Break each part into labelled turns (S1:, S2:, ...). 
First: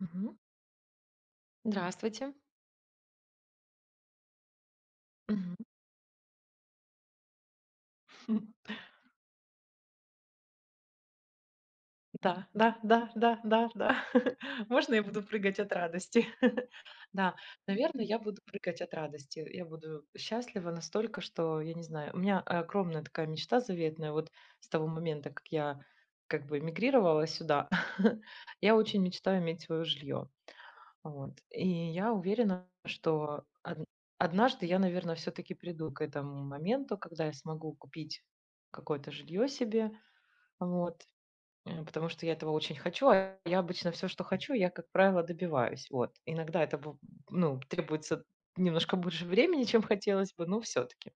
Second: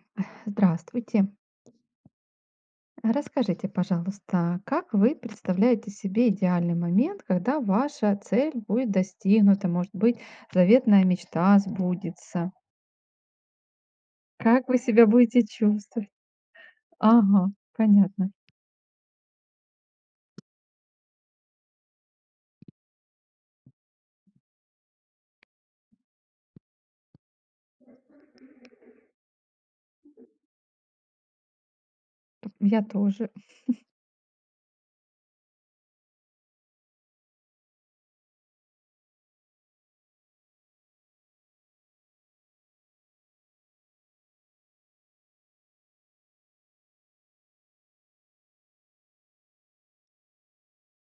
S1: Мгм.
S2: Здравствуйте.
S1: Здравствуйте.
S2: Расскажите, пожалуйста, как вы
S1: Мгм.
S2: представляете себе идеальный момент, когда ваша цель будет достигнута, может быть, заветная мечта
S1: Да,
S2: сбудется?
S1: да, да, да, да, да.
S2: Как вы
S1: Можно я
S2: себя
S1: буду
S2: будете
S1: прыгать от
S2: чувствовать?
S1: радости? Да,
S2: Ага,
S1: наверное, я
S2: понятно.
S1: буду прыгать от радости. Я буду счастлива настолько, что, я не знаю, у меня огромная такая мечта заветная. Вот с того момента, как я как бы эмигрировала сюда, я очень мечтаю иметь свое жилье. Вот. И я уверена,
S2: Я тоже.
S1: что однажды я, наверное, все-таки приду к этому моменту, когда я смогу купить какое-то жилье себе. Вот, потому что я этого очень хочу, а я обычно все, что хочу, я, как правило, добиваюсь. Вот. Иногда это бу ну, требуется немножко больше времени, чем хотелось бы, но все таки.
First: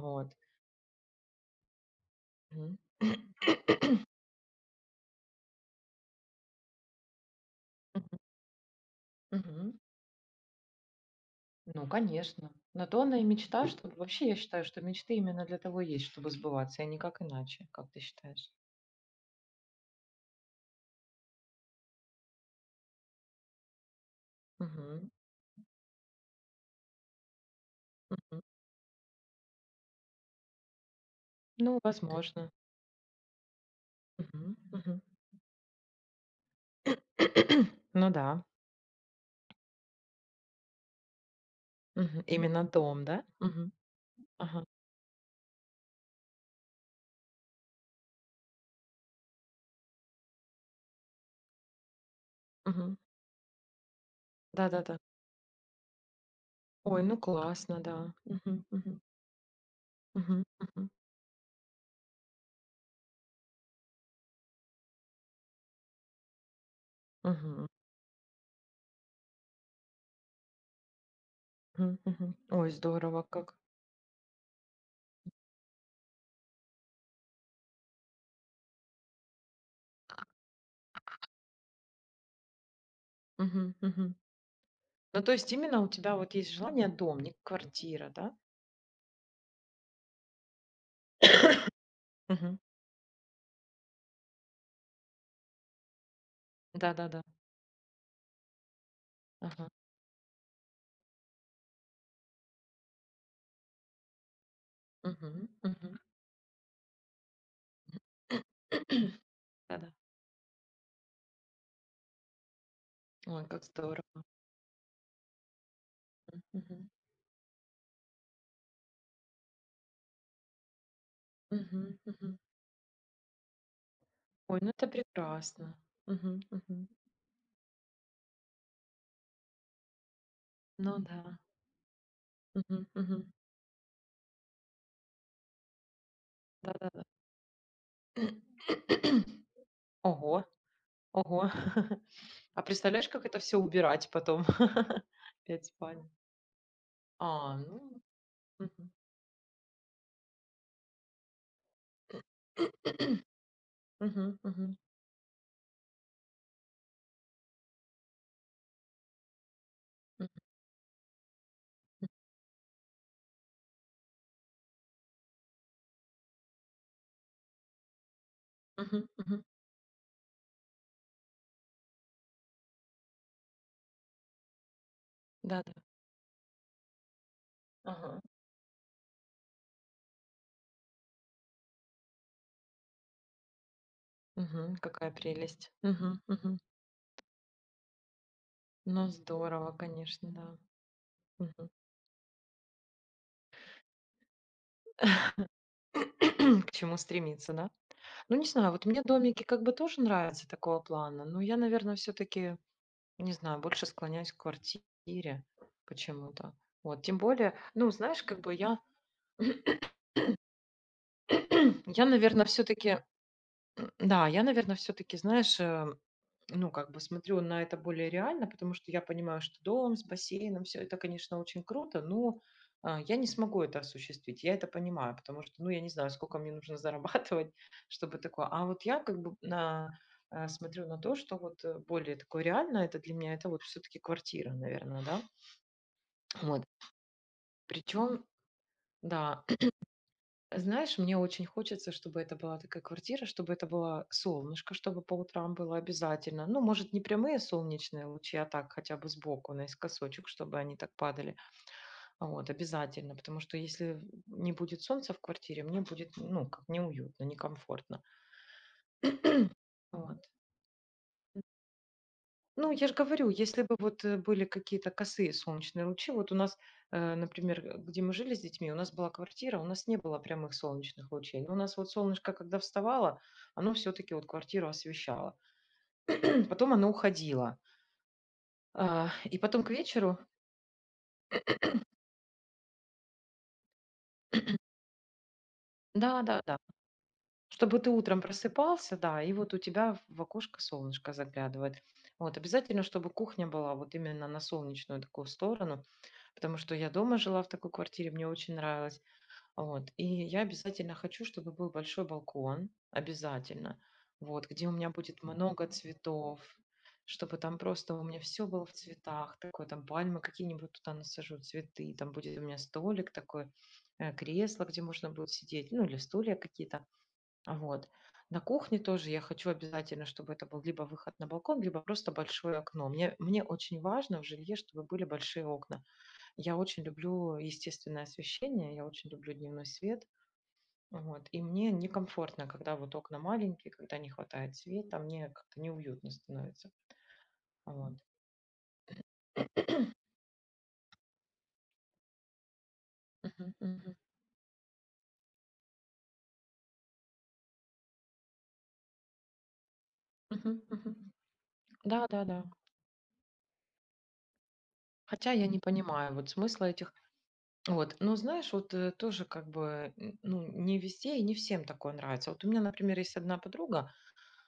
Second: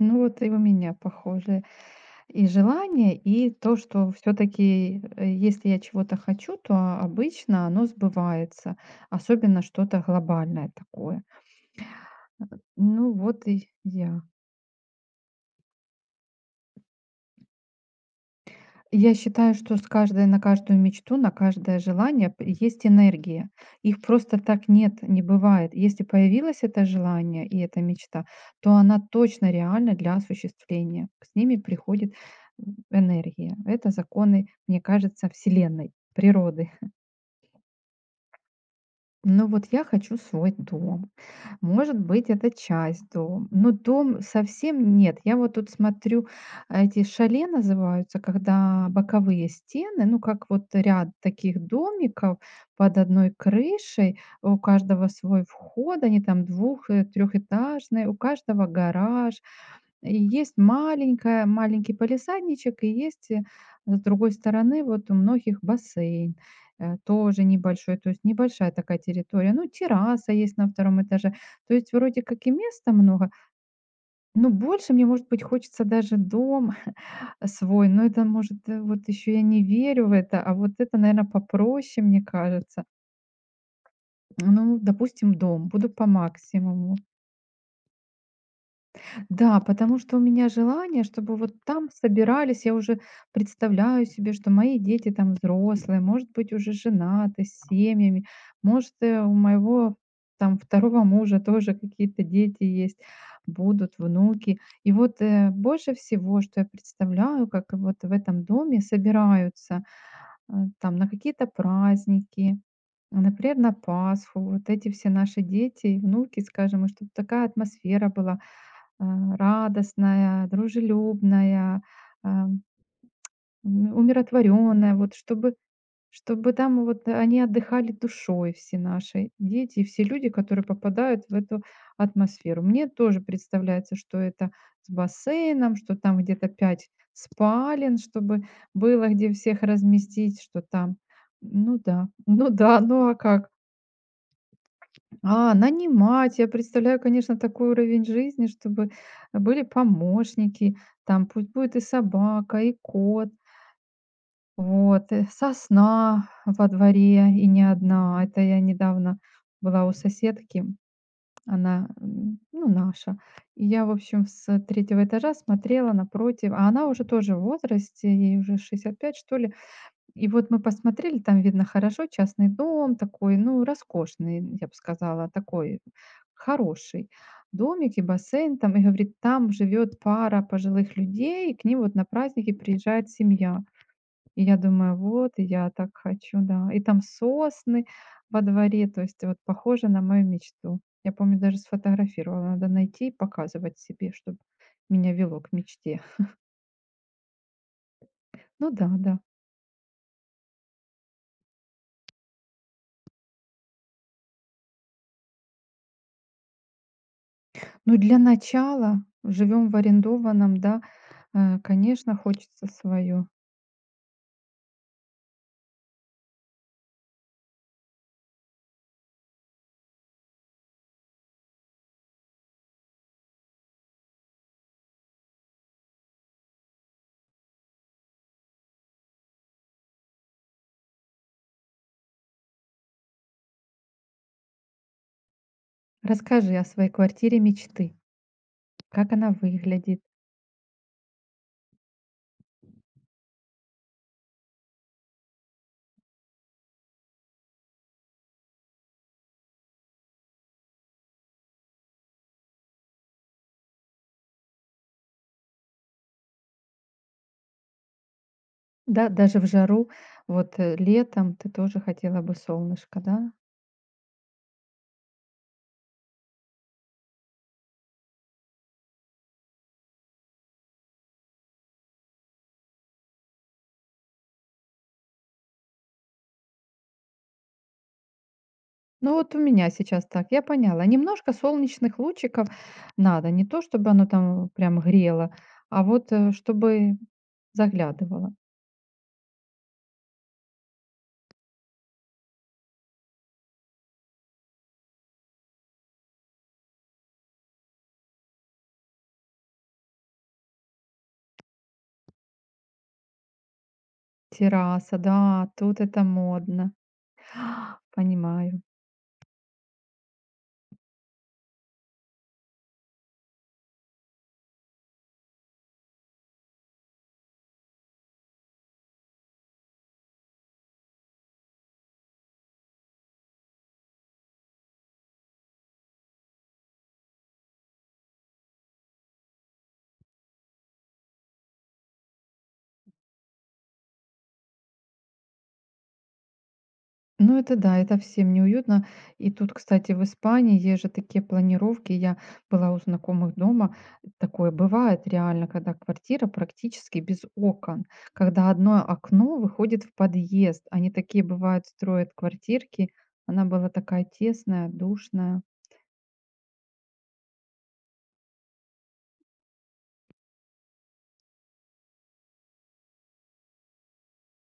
S2: Ну вот и у меня похожее. И
S1: Мгм.
S2: желание, и то, что все-таки, если я чего-то хочу, то обычно оно
S1: Мгм.
S2: сбывается, особенно
S1: Мгм.
S2: что-то глобальное такое.
S1: Ну, конечно. На то
S2: Ну
S1: она и
S2: вот
S1: мечта,
S2: и
S1: что
S2: я.
S1: вообще я считаю, что мечты именно для того и есть, чтобы сбываться, а никак иначе. Как ты считаешь?
S2: Я считаю, что с каждой на каждую мечту, на каждое желание есть энергия. Их просто так нет,
S1: Мгм.
S2: не бывает. Если появилось это желание и эта мечта,
S1: Мгм.
S2: то она точно реальна для осуществления. С ними
S1: Ну,
S2: приходит
S1: возможно.
S2: энергия. Это законы,
S1: Мгм.
S2: мне
S1: Мгм.
S2: кажется, Вселенной, природы.
S1: Ну да.
S2: Ну вот я хочу свой дом. Может
S1: Мгм.
S2: быть, это
S1: Именно дом,
S2: часть
S1: да?
S2: дома. Но
S1: Мгм.
S2: дом
S1: Ага.
S2: совсем нет. Я вот тут смотрю, эти шале называются, когда боковые стены, ну как вот ряд таких домиков
S1: Мгм.
S2: под одной крышей, у
S1: Да-да-да.
S2: каждого свой вход, они там
S1: Ой, ну классно,
S2: трехэтажные,
S1: да.
S2: у
S1: Мгм,
S2: каждого
S1: мгм,
S2: гараж, и
S1: мгм,
S2: есть
S1: мгм,
S2: маленькая маленький палисадничек, и есть, с другой стороны вот у многих бассейн, тоже
S1: мгм,
S2: небольшой, то есть небольшая такая территория. Ну, терраса есть на втором этаже. То есть
S1: мгм,
S2: вроде
S1: мгм.
S2: как и
S1: Ой,
S2: места
S1: здорово
S2: много,
S1: как.
S2: но больше мне, может быть, хочется даже дом свой. Но это, может, вот еще я не верю в это, а вот это, наверное попроще, мне кажется.
S1: Мгм, мгм.
S2: Ну,
S1: Ну, то
S2: допустим,
S1: есть
S2: дом.
S1: именно у
S2: Буду по
S1: тебя вот есть желание
S2: максимуму.
S1: дом, не квартира, да?
S2: Да, потому что у меня желание, чтобы вот там
S1: Мгм.
S2: собирались, я уже представляю себе, что мои дети там взрослые, может быть, уже
S1: Да-да-да.
S2: женаты, с семьями, может, у
S1: Ага.
S2: моего там второго мужа тоже какие-то дети есть, будут внуки. И вот
S1: Мгм,
S2: больше
S1: мгм.
S2: всего, что я представляю, как вот в этом доме собираются
S1: Да-да.
S2: э, там на какие-то праздники,
S1: Ой,
S2: например,
S1: как
S2: на
S1: здорово.
S2: Пасху, вот эти все наши дети и внуки, скажем,
S1: Мгм,
S2: и чтобы такая атмосфера была, радостная, дружелюбная,
S1: мгм, мгм.
S2: а,
S1: Ой, ну это
S2: умиротворенная, вот чтобы,
S1: прекрасно. Мгм,
S2: чтобы там
S1: мгм.
S2: вот они отдыхали душой, все наши дети и все люди, которые
S1: Ну да.
S2: попадают в эту атмосферу.
S1: Мгм,
S2: Мне тоже
S1: мгм.
S2: представляется, что это с бассейном, что там где-то пять
S1: Да-да-да.
S2: спален, чтобы было где всех разместить,
S1: Ого.
S2: что там,
S1: Ого.
S2: ну да, ну
S1: А
S2: да,
S1: представляешь,
S2: ну а
S1: как это
S2: как?
S1: все убирать потом?
S2: А,
S1: 5 спален.
S2: нанимать. Я представляю, конечно,
S1: А,
S2: такой
S1: ну,
S2: уровень жизни, чтобы
S1: мгм.
S2: были помощники, там пусть будет и собака, и кот,
S1: Мгм, мгм,
S2: вот, сосна во дворе, и не одна. Это я недавно была у соседки, она, ну, наша. И я, в общем, с третьего этажа смотрела напротив, а она уже тоже в возрасте, ей уже шестьдесят
S1: мгм,
S2: пять, что
S1: мгм.
S2: ли, и вот мы посмотрели, там видно хорошо, частный дом такой, ну, роскошный, я бы сказала,
S1: Да-да.
S2: такой хороший домик и
S1: Ага.
S2: бассейн там. И говорит, там живет пара пожилых людей, и к ним вот на праздники приезжает семья. И я
S1: Мгм.
S2: думаю,
S1: Какая
S2: вот, и
S1: прелесть.
S2: я так
S1: Мгм,
S2: хочу,
S1: мгм.
S2: да. И там сосны во дворе, то
S1: Ну,
S2: есть вот
S1: здорово,
S2: похоже на мою
S1: конечно, да.
S2: мечту. Я помню, даже
S1: Мгм.
S2: сфотографировала. Надо найти и показывать себе, чтобы меня вело к мечте.
S1: К чему стремиться, да? Ну, не
S2: Ну
S1: знаю, вот
S2: да,
S1: мне
S2: да.
S1: домики как бы тоже нравятся такого плана, но я, наверное, все таки не знаю, больше склоняюсь к квартире почему-то. Вот, тем более, ну,
S2: Ну для
S1: знаешь, как бы я
S2: начала живем в арендованном, да. А,
S1: я,
S2: конечно,
S1: наверное, все
S2: хочется
S1: таки.
S2: свою.
S1: Да, я, наверное, все таки знаешь, ну, как бы смотрю на это более реально, потому что я понимаю, что дом с бассейном, все это, конечно, очень круто, но я не смогу это осуществить. Я это понимаю, потому что, ну, я не знаю, сколько мне нужно зарабатывать, чтобы такое. А вот я как бы смотрю на то, что вот, более такое реально это для меня, это вот все таки квартира, наверное, да.
S2: Расскажи
S1: Вот.
S2: о своей квартире мечты.
S1: Причем,
S2: Как она
S1: да.
S2: выглядит?
S1: Знаешь, мне очень хочется, чтобы это была такая квартира, чтобы это было солнышко, чтобы по утрам было обязательно. Ну, может, не прямые солнечные лучи, а так хотя бы сбоку, наискосочек, чтобы они так падали. А вот, обязательно, потому что если не будет солнца в квартире, мне будет, ну, как неуютно, некомфортно.
S2: Да, даже в жару,
S1: Вот.
S2: вот летом ты тоже хотела бы
S1: Ну, я же
S2: солнышко,
S1: говорю,
S2: да?
S1: если бы вот, были какие-то косые солнечные лучи, вот у нас, например, где мы жили с детьми, у нас была квартира, у нас не было прямых солнечных лучей. Но у нас вот солнышко, когда вставало, оно все-таки вот квартиру освещало. Потом оно уходило. А,
S2: Ну вот
S1: и
S2: у
S1: потом к
S2: меня сейчас
S1: вечеру,
S2: так, я поняла. Немножко солнечных лучиков надо, не то чтобы оно там прям грело, а вот
S1: да, да, да,
S2: чтобы
S1: чтобы ты утром
S2: заглядывало.
S1: просыпался, да, и вот у тебя в окошко солнышко заглядывает. Вот, обязательно, чтобы кухня была вот именно на солнечную такую сторону, потому что я дома жила в такой квартире, мне очень нравилось. Вот. И я обязательно хочу, чтобы был большой балкон, обязательно, вот, где у меня
S2: Терраса,
S1: будет
S2: да,
S1: много
S2: тут это
S1: цветов,
S2: модно,
S1: чтобы там просто у меня все
S2: понимаю.
S1: было в цветах, такое там пальмы какие-нибудь туда насажу, цветы, там будет у меня столик такой, кресло, где можно будет сидеть, ну или стулья какие-то. А вот. На кухне тоже я хочу обязательно, чтобы это был либо выход на балкон, либо просто большое окно. Мне очень важно в жилье, чтобы были большие окна. Я очень люблю естественное освещение, я очень люблю дневной свет. Вот. И мне некомфортно, когда вот окна маленькие, когда не хватает света, мне как-то неуютно становится.
S2: Ну, это да,
S1: Вот.
S2: это всем неуютно. И тут, кстати, в Испании есть же такие планировки. Я была у знакомых
S1: Мгм,
S2: дома.
S1: мгм,
S2: Такое бывает реально, когда квартира практически без окон. Когда одно окно выходит в
S1: мгм,
S2: подъезд. Они
S1: мгм.
S2: такие бывают,
S1: Да,
S2: строят
S1: да, да.
S2: квартирки. Она была такая тесная,
S1: Хотя
S2: душная.
S1: я не понимаю вот смысла этих. Вот. Но знаешь, вот тоже как бы, ну, не везде и не всем такое нравится. Вот у меня, например, есть одна подруга,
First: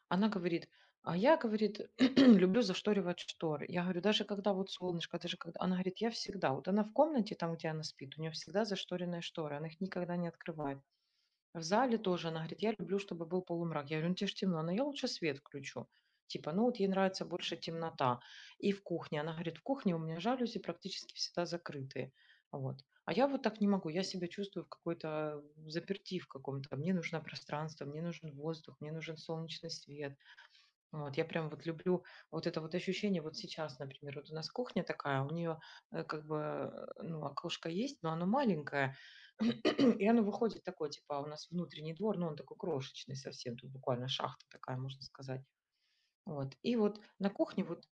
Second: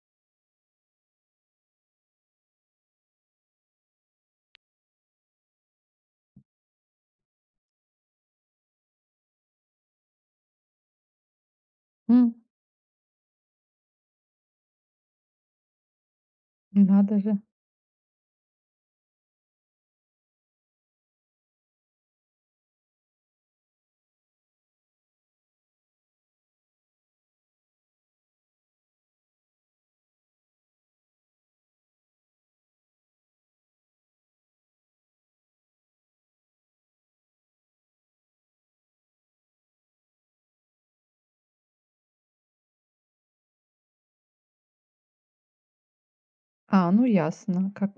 S1: она говорит, а я, говорит, люблю зашторивать шторы. Я говорю, даже когда вот солнышко, даже когда... Она говорит, я всегда, вот она в комнате, там, где она спит, у нее всегда зашторенные шторы, она их никогда не открывает. В зале тоже
S2: М,
S1: она говорит: "Я люблю, чтобы был полумрак". Я говорю: "Ну те ж темно". Она: "Я лучше свет включу". Типа, ну вот ей
S2: Надо
S1: нравится
S2: же.
S1: больше темнота. И в кухне. Она говорит: "В кухне у меня жалюзи практически всегда закрытые". Вот. А я вот так не могу. Я себя чувствую в какой-то, э, в каком-то. Мне нужно пространство, мне нужен воздух, мне нужен солнечный свет. Вот, я прям вот люблю вот это вот ощущение вот сейчас, например, вот у нас кухня такая, у нее как бы, ну, окошко есть, но оно маленькое, и оно выходит такое, типа, у нас внутренний двор, но он такой крошечный совсем, тут буквально шахта такая, можно сказать. Вот. И
S2: А,
S1: вот
S2: ну
S1: на кухне
S2: ясно,
S1: вот
S2: как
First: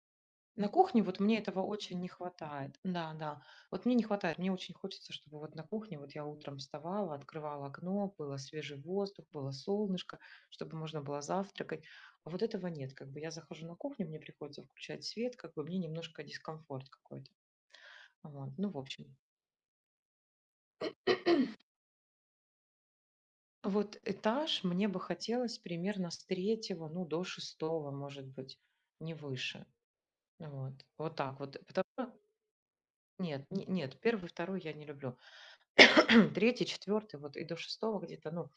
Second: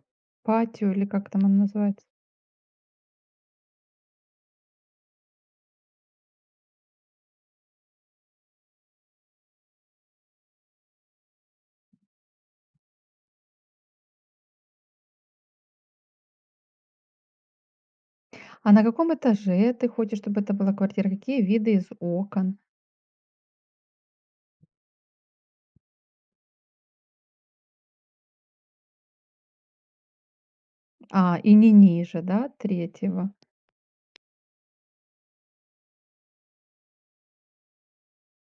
S1: на
S2: патио
S1: кухне
S2: или
S1: вот
S2: как
S1: мне
S2: там она
S1: этого очень
S2: называется.
S1: не хватает. Да, да. Вот мне не хватает. Мне очень хочется, чтобы вот на кухне вот я утром вставала, открывала окно, было свежий воздух, было солнышко, чтобы можно было завтракать. А вот этого нет. Как бы я захожу на кухню, мне приходится включать свет, как бы мне немножко дискомфорт какой-то. Вот. Ну,
S2: А
S1: в
S2: на каком
S1: общем.
S2: этаже ты хочешь, чтобы это была квартира? Какие виды из окон?
S1: Вот этаж мне бы хотелось примерно с третьего, ну, до шестого, может быть, не выше. Вот. Вот
S2: А,
S1: так
S2: и
S1: вот.
S2: не ниже, да, третьего
S1: Нет, нет, первый, второй я не люблю. Третий, четвертый, вот и до шестого где-то, ну.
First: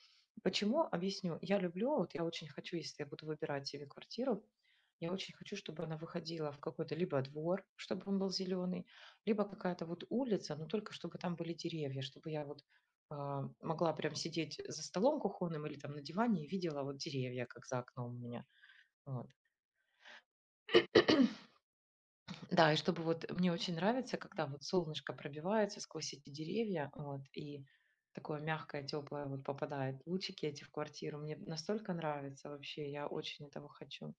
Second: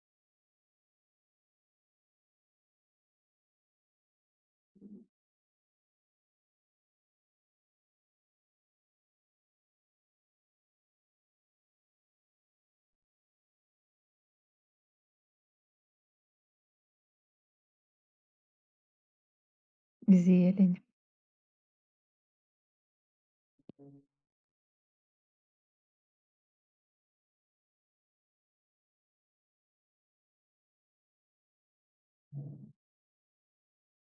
S1: Почему? Объясню. Я люблю, вот я очень хочу, если я буду выбирать себе квартиру, я очень хочу, чтобы она выходила в какой-то либо двор, чтобы он был зеленый, либо какая-то вот улица, но только чтобы там были деревья, чтобы я вот могла прям сидеть за столом кухонным или там на диване и видела вот деревья, как за окном у меня. Вот.
S2: зелень.
S1: Да, и чтобы вот мне очень нравится, когда вот солнышко пробивается сквозь эти деревья, вот, и такое мягкое, теплое вот попадает, лучики эти в квартиру. Мне настолько нравится вообще, я очень этого хочу.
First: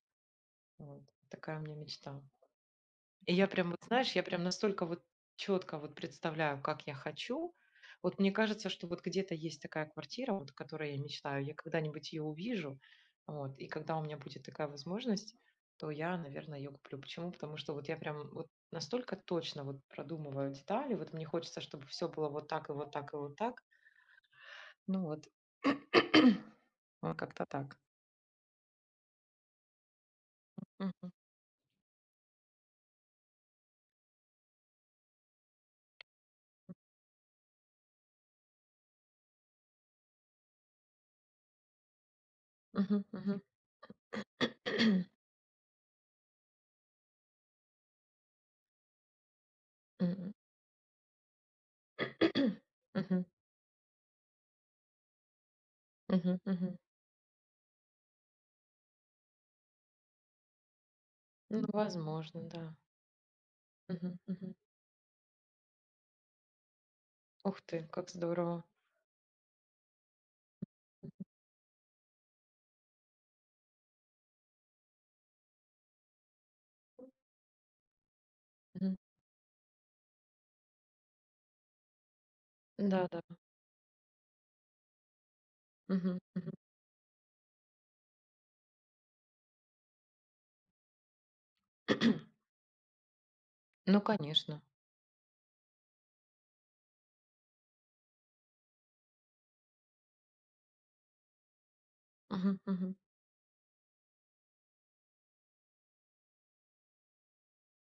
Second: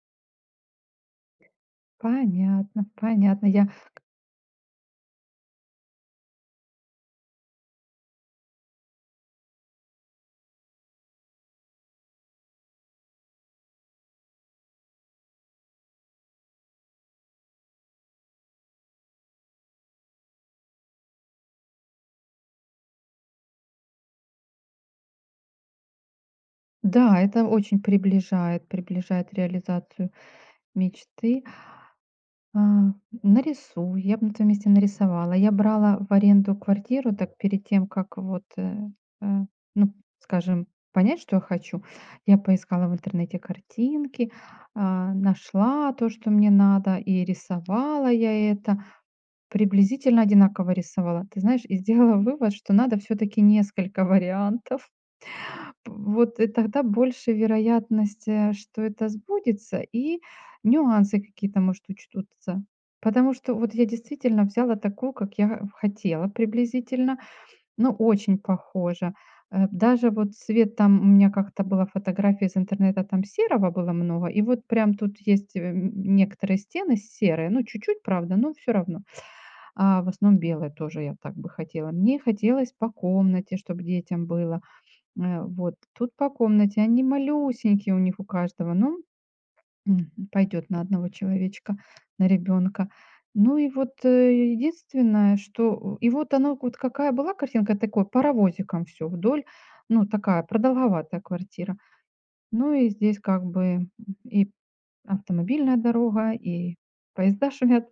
S1: Вот, такая у меня мечта.
S2: Понятно,
S1: И я
S2: понятно. Я
S1: прям, вот знаешь, я прям настолько вот четко вот представляю, как я хочу. Вот мне кажется, что вот где-то есть такая квартира, вот, о которой я мечтаю. Я когда-нибудь ее увижу. Вот, и когда у меня будет такая возможность, то я, наверное, ее куплю. Почему? Потому что вот я прям вот настолько точно вот продумываю детали. Вот мне хочется, чтобы все было вот так и вот так и вот так. Ну вот. Вот
S2: Да, это
S1: как-то так.
S2: очень приближает, приближает реализацию
S1: Мгм.
S2: мечты. А, нарисуй, я бы на твоём месте нарисовала. Я брала в аренду квартиру, так перед тем, как вот, э, ну, скажем, понять, что я хочу, я поискала в
S1: Мгм.
S2: интернете
S1: Мгм.
S2: картинки, нашла то, что мне надо, и рисовала я это. Приблизительно
S1: Мгм.
S2: одинаково рисовала. Ты знаешь, и сделала вывод, что надо все
S1: Мгм.
S2: таки несколько вариантов.
S1: Мгм.
S2: Вот и
S1: Мгм.
S2: тогда больше вероятность, что это сбудется, и нюансы
S1: Ну,
S2: какие-то, может,
S1: возможно,
S2: учтутся.
S1: да.
S2: Потому что вот я
S1: Мгм,
S2: действительно
S1: мгм.
S2: взяла такую, как я хотела приблизительно,
S1: Ух ты,
S2: но
S1: как
S2: очень
S1: здорово.
S2: похоже. Даже вот цвет там у меня как-то была фотография из интернета, там серого было много, и вот прям тут есть, некоторые стены серые, ну чуть-чуть, правда, но все
S1: Мгм.
S2: равно. А, в основном белое тоже я так бы хотела. Мне хотелось по
S1: Да-да.
S2: комнате, чтобы детям было. Вот тут
S1: Мгм,
S2: по
S1: мгм.
S2: комнате. Они малюсенькие у них у каждого. Ну, пойдет на одного человечка, на ребенка. Ну и вот
S1: Ну, конечно.
S2: единственное, что... И вот она вот какая была картинка, такой паровозиком все вдоль. Ну, такая продолговатая квартира.
S1: Мгм,
S2: Ну и
S1: мгм,
S2: здесь как бы и автомобильная дорога, и поезда шумят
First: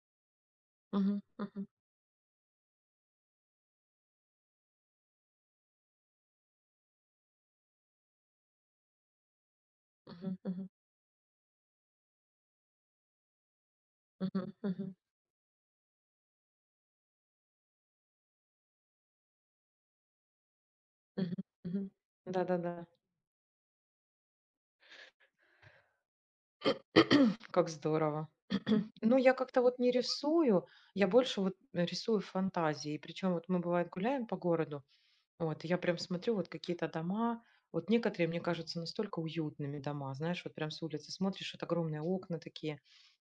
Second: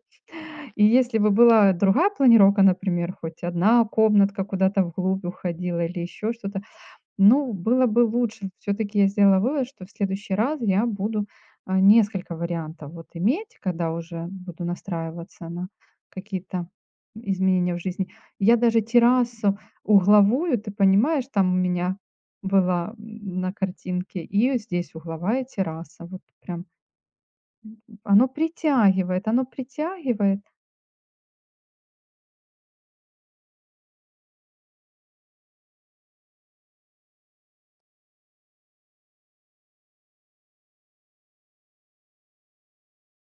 S2: и если
S1: мгм,
S2: бы
S1: мгм,
S2: была другая планировка, например, хоть одна комнатка куда-то вглубь уходила или еще что-то, ну, было бы лучше. Все таки я сделала вывод, что в следующий
S1: мгм,
S2: раз
S1: мгм,
S2: я буду, несколько вариантов вот иметь, когда уже
S1: мгм,
S2: буду
S1: мгм,
S2: настраиваться на какие-то изменения в жизни. Я даже террасу угловую, ты понимаешь,
S1: мгм,
S2: там у
S1: мгм.
S2: меня
S1: Да-да-да.
S2: была на картинке, и здесь угловая терраса. Вот прям
S1: Как
S2: оно
S1: здорово. Ну,
S2: притягивает,
S1: я
S2: оно
S1: как-то вот не
S2: притягивает.
S1: рисую, я больше вот рисую фантазии. Причем вот мы, бывает, гуляем по городу. Вот, и я прям смотрю, вот какие-то дома, вот некоторые, мне кажутся настолько уютными дома, знаешь, вот прям с улицы смотришь, вот огромные окна такие,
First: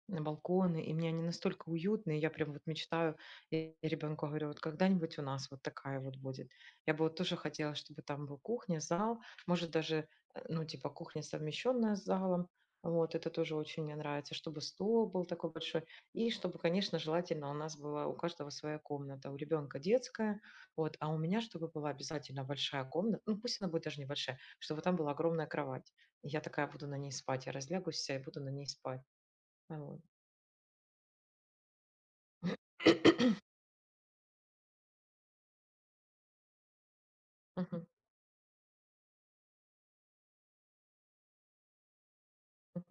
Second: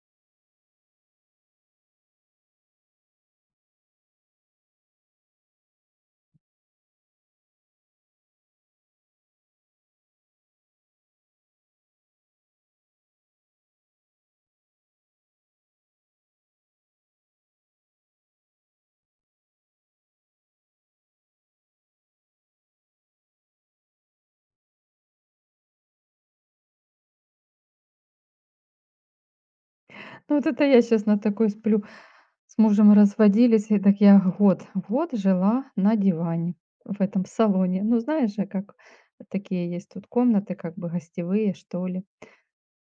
S1: на балконы, и мне они настолько уютные, я прям вот мечтаю, и ребенку говорю, вот когда-нибудь у нас вот такая вот будет. Я бы вот тоже хотела, чтобы там был кухня, зал, может даже, ну, типа кухня совмещенная с залом, вот, это тоже очень мне нравится, чтобы стол был такой большой, и чтобы, конечно, желательно у нас была у каждого своя комната, у ребенка детская, вот, а у меня чтобы была обязательно большая комната, ну пусть она будет даже небольшая, чтобы там была огромная кровать. И я такая буду на ней спать, я разлягусь вся и буду на ней спать. А, вот.
S2: Ну, вот это я сейчас на такой сплю. С мужем разводились, и так я год жила на диване в этом салоне.
S1: Мгм,
S2: Ну, знаешь же, как такие есть тут комнаты, как бы гостевые, что ли.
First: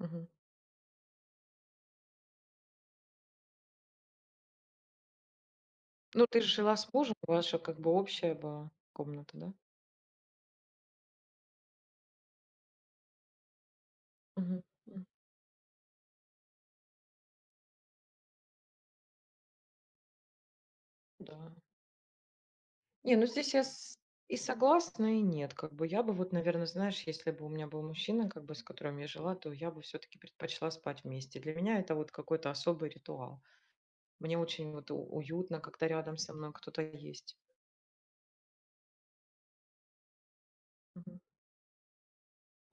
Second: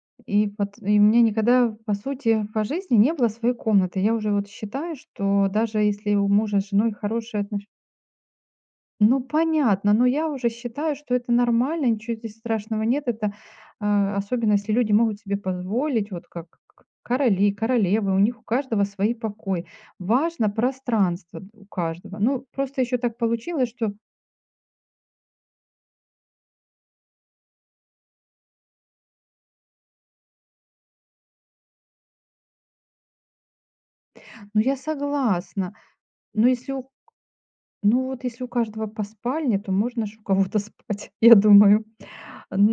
S1: мгм.
S2: И вот и у меня никогда, по сути, по жизни не было своей комнаты. Я уже вот считаю, что даже если
S1: Ну,
S2: у
S1: ты ж
S2: мужа с
S1: жила с
S2: женой
S1: мужем,
S2: хорошие
S1: ваша
S2: отношения,
S1: как бы общая была
S2: ну,
S1: комната, да?
S2: понятно, но я уже считаю, что это нормально, ничего здесь страшного нет. Это, а, особенно
S1: Мгм,
S2: если люди
S1: м,
S2: могут себе позволить, вот как короли, королевы, у них у каждого свои покои. Важно пространство
S1: да.
S2: у каждого. Ну, просто еще
S1: Не,
S2: так
S1: ну здесь я
S2: получилось, что,
S1: и согласна, и нет. Как бы я бы вот, наверное, знаешь, если бы у меня был мужчина, как бы с которым я жила, то я бы все-таки предпочла спать вместе. Для меня это вот какой-то особый ритуал. Мне
S2: ну,
S1: очень
S2: я
S1: вот уютно,
S2: согласна,
S1: когда рядом со
S2: но
S1: мной
S2: если
S1: кто-то
S2: у,
S1: есть.
S2: ну, вот если у каждого по спальне, то можно же у кого-то спать,
S1: Мгм.
S2: я думаю.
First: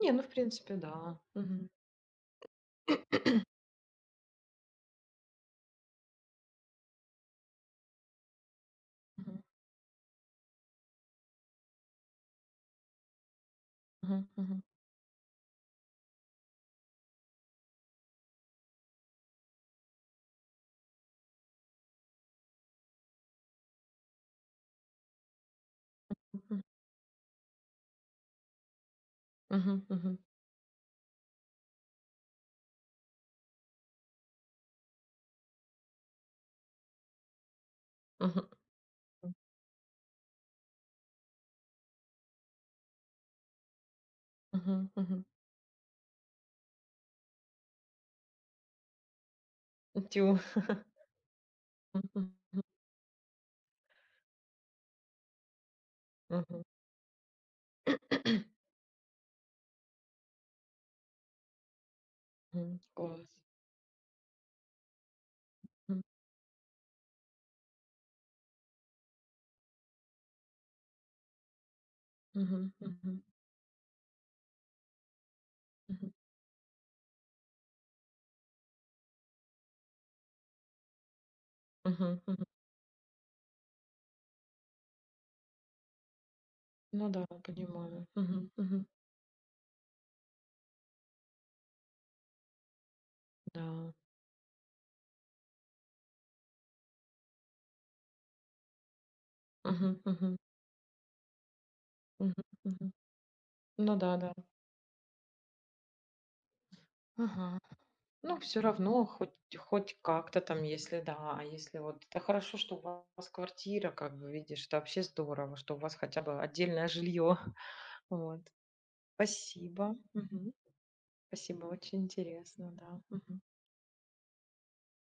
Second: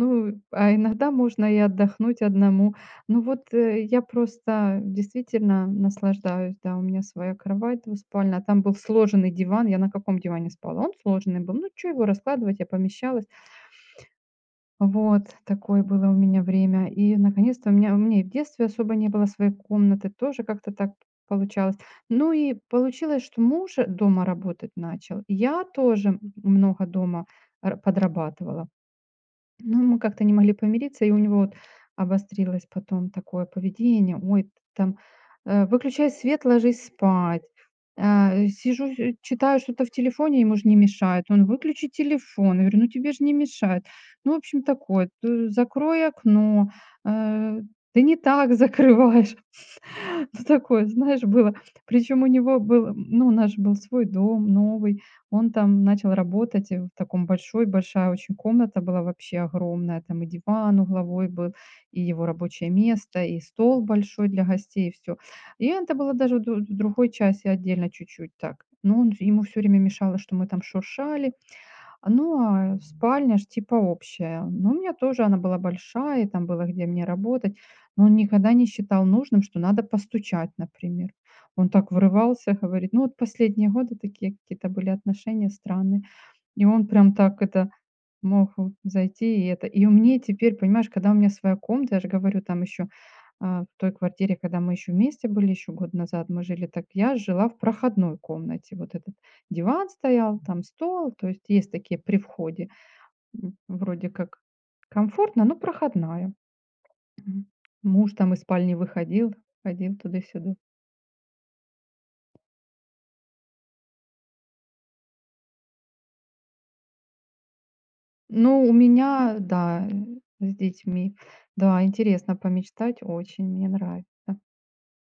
S1: Не, ну, в принципе,
S2: а иногда
S1: да.
S2: можно и
S1: Мгм.
S2: отдохнуть одному. Ну вот, я просто действительно наслаждаюсь, да, у меня своя кровать двуспальная, а там был сложенный
S1: Мгм.
S2: диван. Я на каком диване спала? Он сложенный был. Ну, что его раскладывать, я помещалась.
S1: Мгм. Мгм.
S2: Вот такое было у меня время. И наконец-то у меня и в детстве особо не было своей комнаты, тоже как-то так получалось. Ну и получилось, что муж дома работать начал, я тоже много дома р подрабатывала. Ну,
S1: Мгм.
S2: мы
S1: Мгм.
S2: как-то не могли помириться, и у него вот обострилось потом такое поведение. Ой, т там, выключай свет, ложись спать.
S1: Мгм. Мгм.
S2: Сижу, читаю что-то в телефоне, ему же не мешает. Он: «Выключи телефон». Я говорю: «Ну, тебе же не мешает». Ну, в общем,
S1: Мгм.
S2: такое.
S1: Мгм.
S2: Т «Закрой окно». Э, «Ты не так закрываешь».
S1: Тю.
S2: Ну, такое, знаешь, было. Причем у
S1: Мгм.
S2: него был, ну, у нас же был свой дом, новый. Он там начал
S1: Мгм.
S2: работать, в таком большой большая очень комната была вообще огромная, там и диван угловой был, и его рабочее
S1: Мгм.
S2: место,
S1: Класс.
S2: и стол большой для гостей, и всё. И это
S1: Мгм.
S2: было даже в другой части отдельно чуть-чуть так. Но он ему все время мешало, что мы там шуршали, ну,
S1: Мгм.
S2: а
S1: Мгм.
S2: спальня ж типа общая. Но у меня тоже она была
S1: Мгм.
S2: большая, и там было где мне работать. Но он никогда не считал нужным, что надо постучать, например. Он так
S1: Мгм. Мгм.
S2: врывался, говорит, ну вот последние годы такие какие-то были отношения странные. И он
S1: Ну
S2: прям
S1: да,
S2: так это
S1: понимаю. Мгм.
S2: мог вот
S1: Мгм.
S2: зайти и это. И у меня теперь, понимаешь, когда у меня своя комната, я же говорю, там еще в
S1: Да.
S2: той квартире, когда мы еще вместе были, еще год назад мы жили, так я жила в проходной комнате. Вот этот диван
S1: Мгм. Мгм.
S2: стоял, там стол, то есть есть такие при
S1: Мгм.
S2: входе.
S1: Мгм. Ну
S2: Вроде
S1: да, да.
S2: как комфортно, но проходная. Мгм.
S1: Ага.
S2: Муж там
S1: Ну,
S2: из
S1: все
S2: спальни
S1: равно
S2: выходил,
S1: хоть
S2: ходил
S1: хоть как-то
S2: туда-сюда.
S1: там, если да, а если вот это хорошо, что у вас квартира, как бы, видишь, это вообще здорово, что у вас хотя бы отдельное жилье. Вот.
S2: Ну, у меня, да,
S1: Спасибо. Мгм.
S2: с детьми.
S1: Спасибо,
S2: Да,
S1: очень
S2: интересно
S1: интересно,
S2: помечтать
S1: да. Мгм.
S2: очень, мне нравится.